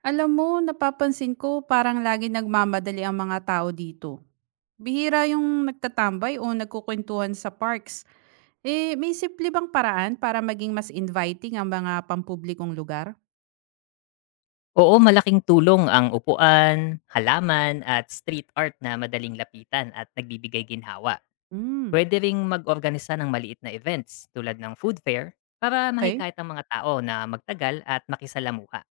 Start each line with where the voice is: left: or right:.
right: Alam mo, napapansin ko parang lagi nagmamadali ang mga tao dito. Bihira yung nagtatambay o nagkukwentuhan sa parks. Eh, may simple bang paraan para maging mas inviting ang mga pampublikong lugar?
left: Oo, malaking tulong ang upuan, halaman at street art na madaling lapitan at nagbibigay ginhawa.
right: Hmm,
left: Pwede ring mag-organisa ng maliit na events tulad ng food fair para
right: okay.
left: mahikayat ang mga tao na magtagal at makisalamuha.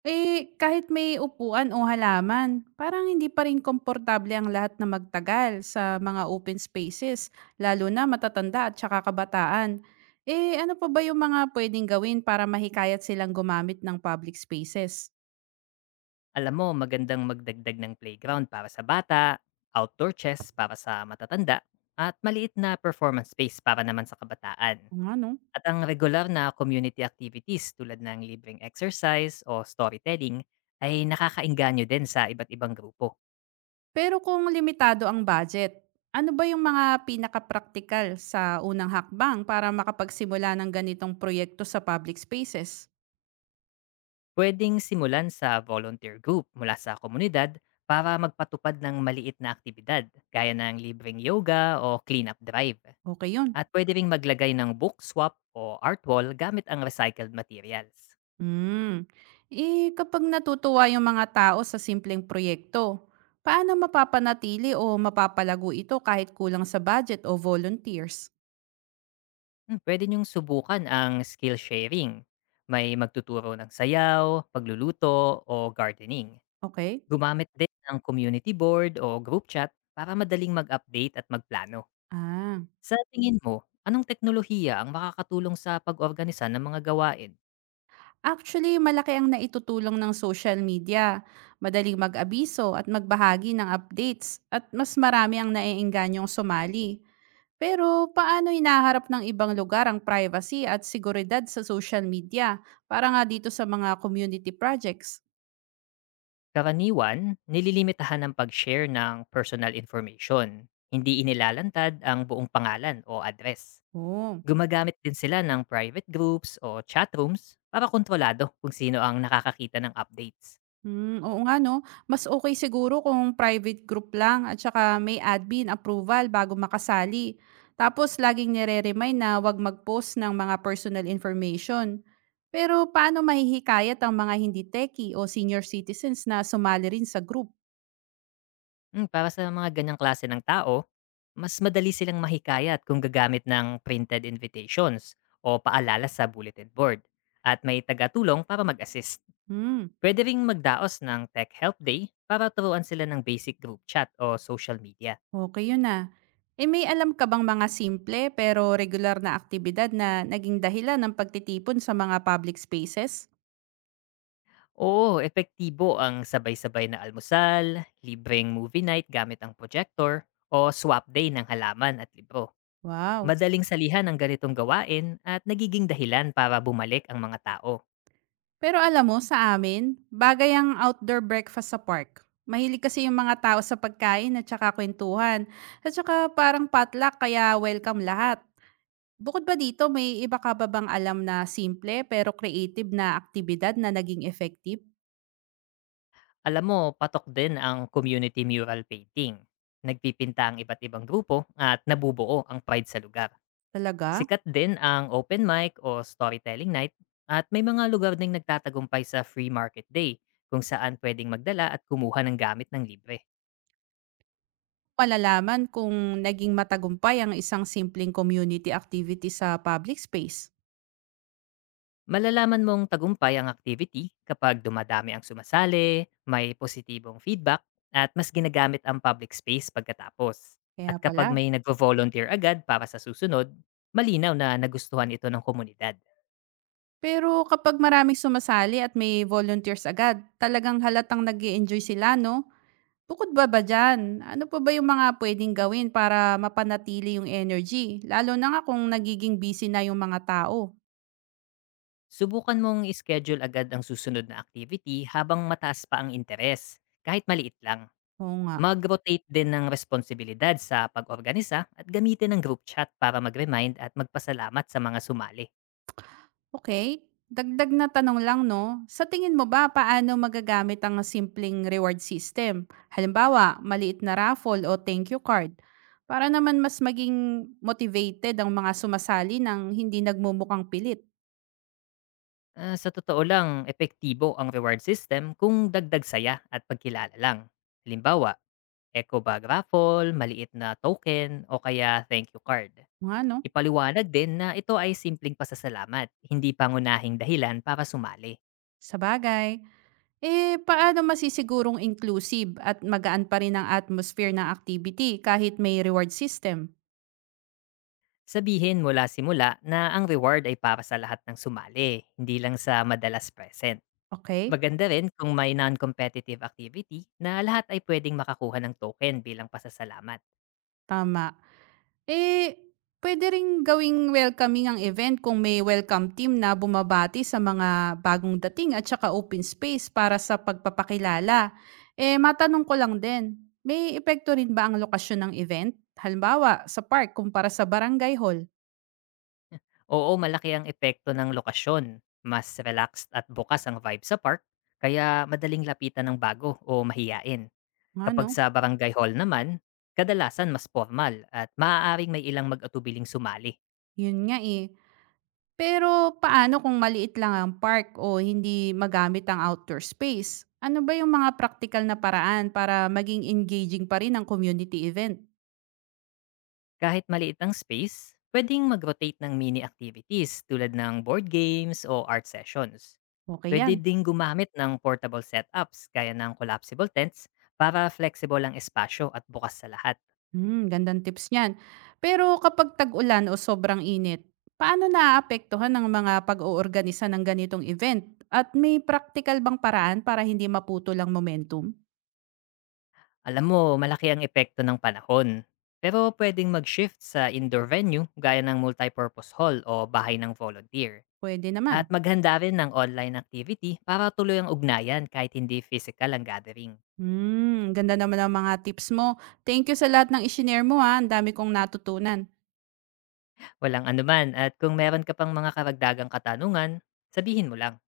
right: Eh, kahit may upuan o halaman, parang hindi pa rin komportable ang lahat na magtagal sa mga open spaces, lalo na matatanda at saka kabataan. Eh, ano pa ba yung mga pwedeng gawin para mahikayat silang gumamit ng public spaces?
left: Alam mo, magandang magdagdag ng playground para sa bata, outdoor chess para sa matatanda, at maliit na performance space para naman sa kabataan.
right: Oo nga 'no.
left: At ang regular na community activities tulad ng libreng exercise o storytelling ay nakakainganyo din sa iba't ibang grupo.
right: Pero kung limitado ang budget, ano ba yung mga pinakapraktikal sa unang hakbang para makapagsimula ng ganitong proyekto sa public spaces?
left: Pwedeng simulan sa volunteer group mula sa komunidad para magpatupad ng maliit na aktibidad gaya ng libreng yoga o cleanup drive.
right: Okay yun.
left: At pwede ring maglagay ng book swap o art wall gamit ang recycled materials.
right: Hmm. Eh, kapag natutuwa yung mga tao sa simpleng proyekto, paano mapapanatili o mapapalago ito kahit kulang sa budget o volunteers?
left: Pwede niyong subukan ang skill sharing. May magtuturo ng sayaw, pagluluto, o gardening.
right: Okay.
left: Gumamit din ng community board o group chat para madaling mag-update at magplano.
right: Ah.
left: Sa tingin mo, anong teknolohiya ang makakatulong sa pag-organisa ng mga gawain?
right: Actually, malaki ang naitutulong ng social media. Madaling mag-abiso at magbahagi ng updates at mas marami ang naiingganyong sumali. Pero paano hinaharap ng ibang lugar ang privacy at seguridad sa social media para nga dito sa mga community projects?
left: Karaniwan, nililimitahan ang pag-share ng personal information. Hindi inilalantad ang buong pangalan o address.
right: Oo.
left: Gumagamit din sila ng private groups o chat rooms para kontrolado kung sino ang nakakakita ng updates.
right: Hmm, oo nga 'no. Mas okay siguro kung private group lang at saka may admin approval bago makasali. Tapos laging nire-remind na 'wag mag-post ng mga personal information. Pero paano mahihikayat ang mga hindi techie o senior citizens na sumali rin sa group?
left: Para sa mga ganyang klase ng tao, mas madali silang mahikayat kung gagamit ng printed invitations o paalala sa bulletin board at may tagatulong para mag-assist.
right: Hmm,
left: Pwede ring magdaos ng Tech Help Day para turuan sila ng basic group chat o social media.
right: okay yun. Eh, may alam ka bang mga simple pero regular na aktibidad na naging dahilan ng pagtitipon sa mga public spaces?
left: Oo, epektibo ang sabay-sabay na almusal, libreng movie night gamit ang projector, o swap day ng halaman at libro.
right: Wow.
left: Madaling salihan ang ganitong gawain at nagiging dahilan para bumalik ang mga tao.
right: Pero alam mo, sa amin, bagay ang outdoor breakfast sa park. Mahilig kasi yung mga tao sa pagkain at saka kwentuhan. At saka parang potluck, kaya welcome lahat. Bukod ba dito, may iba ka ba bang alam na simple pero creative na aktibidad na naging effective?
left: Alam mo, patok din ang community mural painting. Nagpipinta ang iba't ibang grupo at nabubuo ang pride sa lugar.
right: Talaga?
left: Sikat din ang open mic o storytelling night, at may mga lugar ding nagtatagumpay sa free market day kung saan pwedeng magdala at kumuha ng gamit ng libre.
right: Malalaman kung naging matagumpay ang isang simpleng community activity sa public space.
left: Malalaman mong tagumpay ang activity kapag dumadami ang sumasali, may positibong feedback, at mas ginagamit ang public space pagkatapos.
right: Kaya
left: At kapag
right: pala.
left: may nagvo-volunteer agad para sa susunod, malinaw na nagustuhan ito ng komunidad.
right: Pero kapag maraming sumasali at may volunteers agad, talagang halatang nag enjoy sila, no? Bukod ba ba diyan, ano pa ba yung mga puwedeng gawin para mapanatili yung energy, lalo na nga kung nagiging busy na yung mga tao?
left: Subukan mong ischedule agad ang susunod na activity habang mataas pa ang interes, kahit maliit lang.
right: Oo nga.
left: Mag-rotate din ng responsibilidad sa pag-organisa at gamitin ng group chat para mag-remind at magpasalamat sa mga sumali.
right: Okay, dagdag na tanong lang 'no, sa tingin mo ba paano magagamit ang simpleng reward system? Halimbawa, maliit na raffle o thank you card, para naman mas maging motivated ang mga sumasali ng hindi nagmumukhang pilit.
left: Ah, sa totoo lang, epektibo ang reward system kung dagdag saya at pagkilala lang. Halimbawa, eco bag raffle, maliit na token, o kaya thank you card.
right: Ano,
left: Ipaliwanag din na ito ay simpleng pasasalamat, hindi pangunahing dahilan para sumali.
right: sa bagay. Eh, paano masisigurong inclusive at magaan pa rin ang atmosphere ng activity kahit may reward system?
left: Sabihin mula simula na ang reward ay para sa lahat ng sumali, hindi lang sa madalas present.
right: Okay?
left: Maganda rin kung may non-competitive activity na lahat ay pwedeng makakuha ng token bilang pasasalamat.
right: Tama. Eh, puwede ring gawing welcoming ang event kung may welcome team na bumabati sa mga bagong dating at saka open space para sa pagpapakilala. Eh, matanong ko lang din, may epekto rin ba ang lokasyon ng event? Halimbawa, sa park kumpara sa barangay hall?
left: Oo, malaki ang epekto ng lokasyon. Mas relaxed at bukas ang vibe sa park, kaya madaling lapitan ng bago o mahiyain. Kapag
right: Ano?
left: sa barangay hall naman, kadalasan mas formal at maaaring may ilang mag-atubiling sumali.
right: Yun nga, eh. Pero paano kung maliit lang ang park o hindi magamit ang outdoor space? Ano ba yung mga practical na paraan para maging engaging pa rin ang community event?
left: Kahit maliit ang space, pwedeng mag-rotate ng mini activities tulad ng board games o art sessions.
right: Okay
left: Pwede
right: yan.
left: ding gumamit ng portable setups gaya ng collapsible tents para flexible ang espasyo at bukas sa lahat.
right: Gandang tips niyan. Pero kapag tag-ulan o sobrang init, paano naaapektuhan ng mga pag-oorganisa ng ganitong event? At may practical bang paraan para hindi maputol ang momentum?
left: Alam mo, malaki ang epekto ng panahon. Pero pwedeng mag-shift sa indoor venue gaya ng multipurpose hall o bahay ng volunteer.
right: Pwede naman.
left: At maghanda rin ng online activity para tuloy ang ugnayan kahit hindi physical ang gathering.
right: Ang ganda naman ang mga tips mo. Thank you sa lahat ng isinare mo ha. Ang dami kong natutunan.
left: Walang anuman, at kung meron ka pang mga karagdagang katanungan, sabihin mo lang.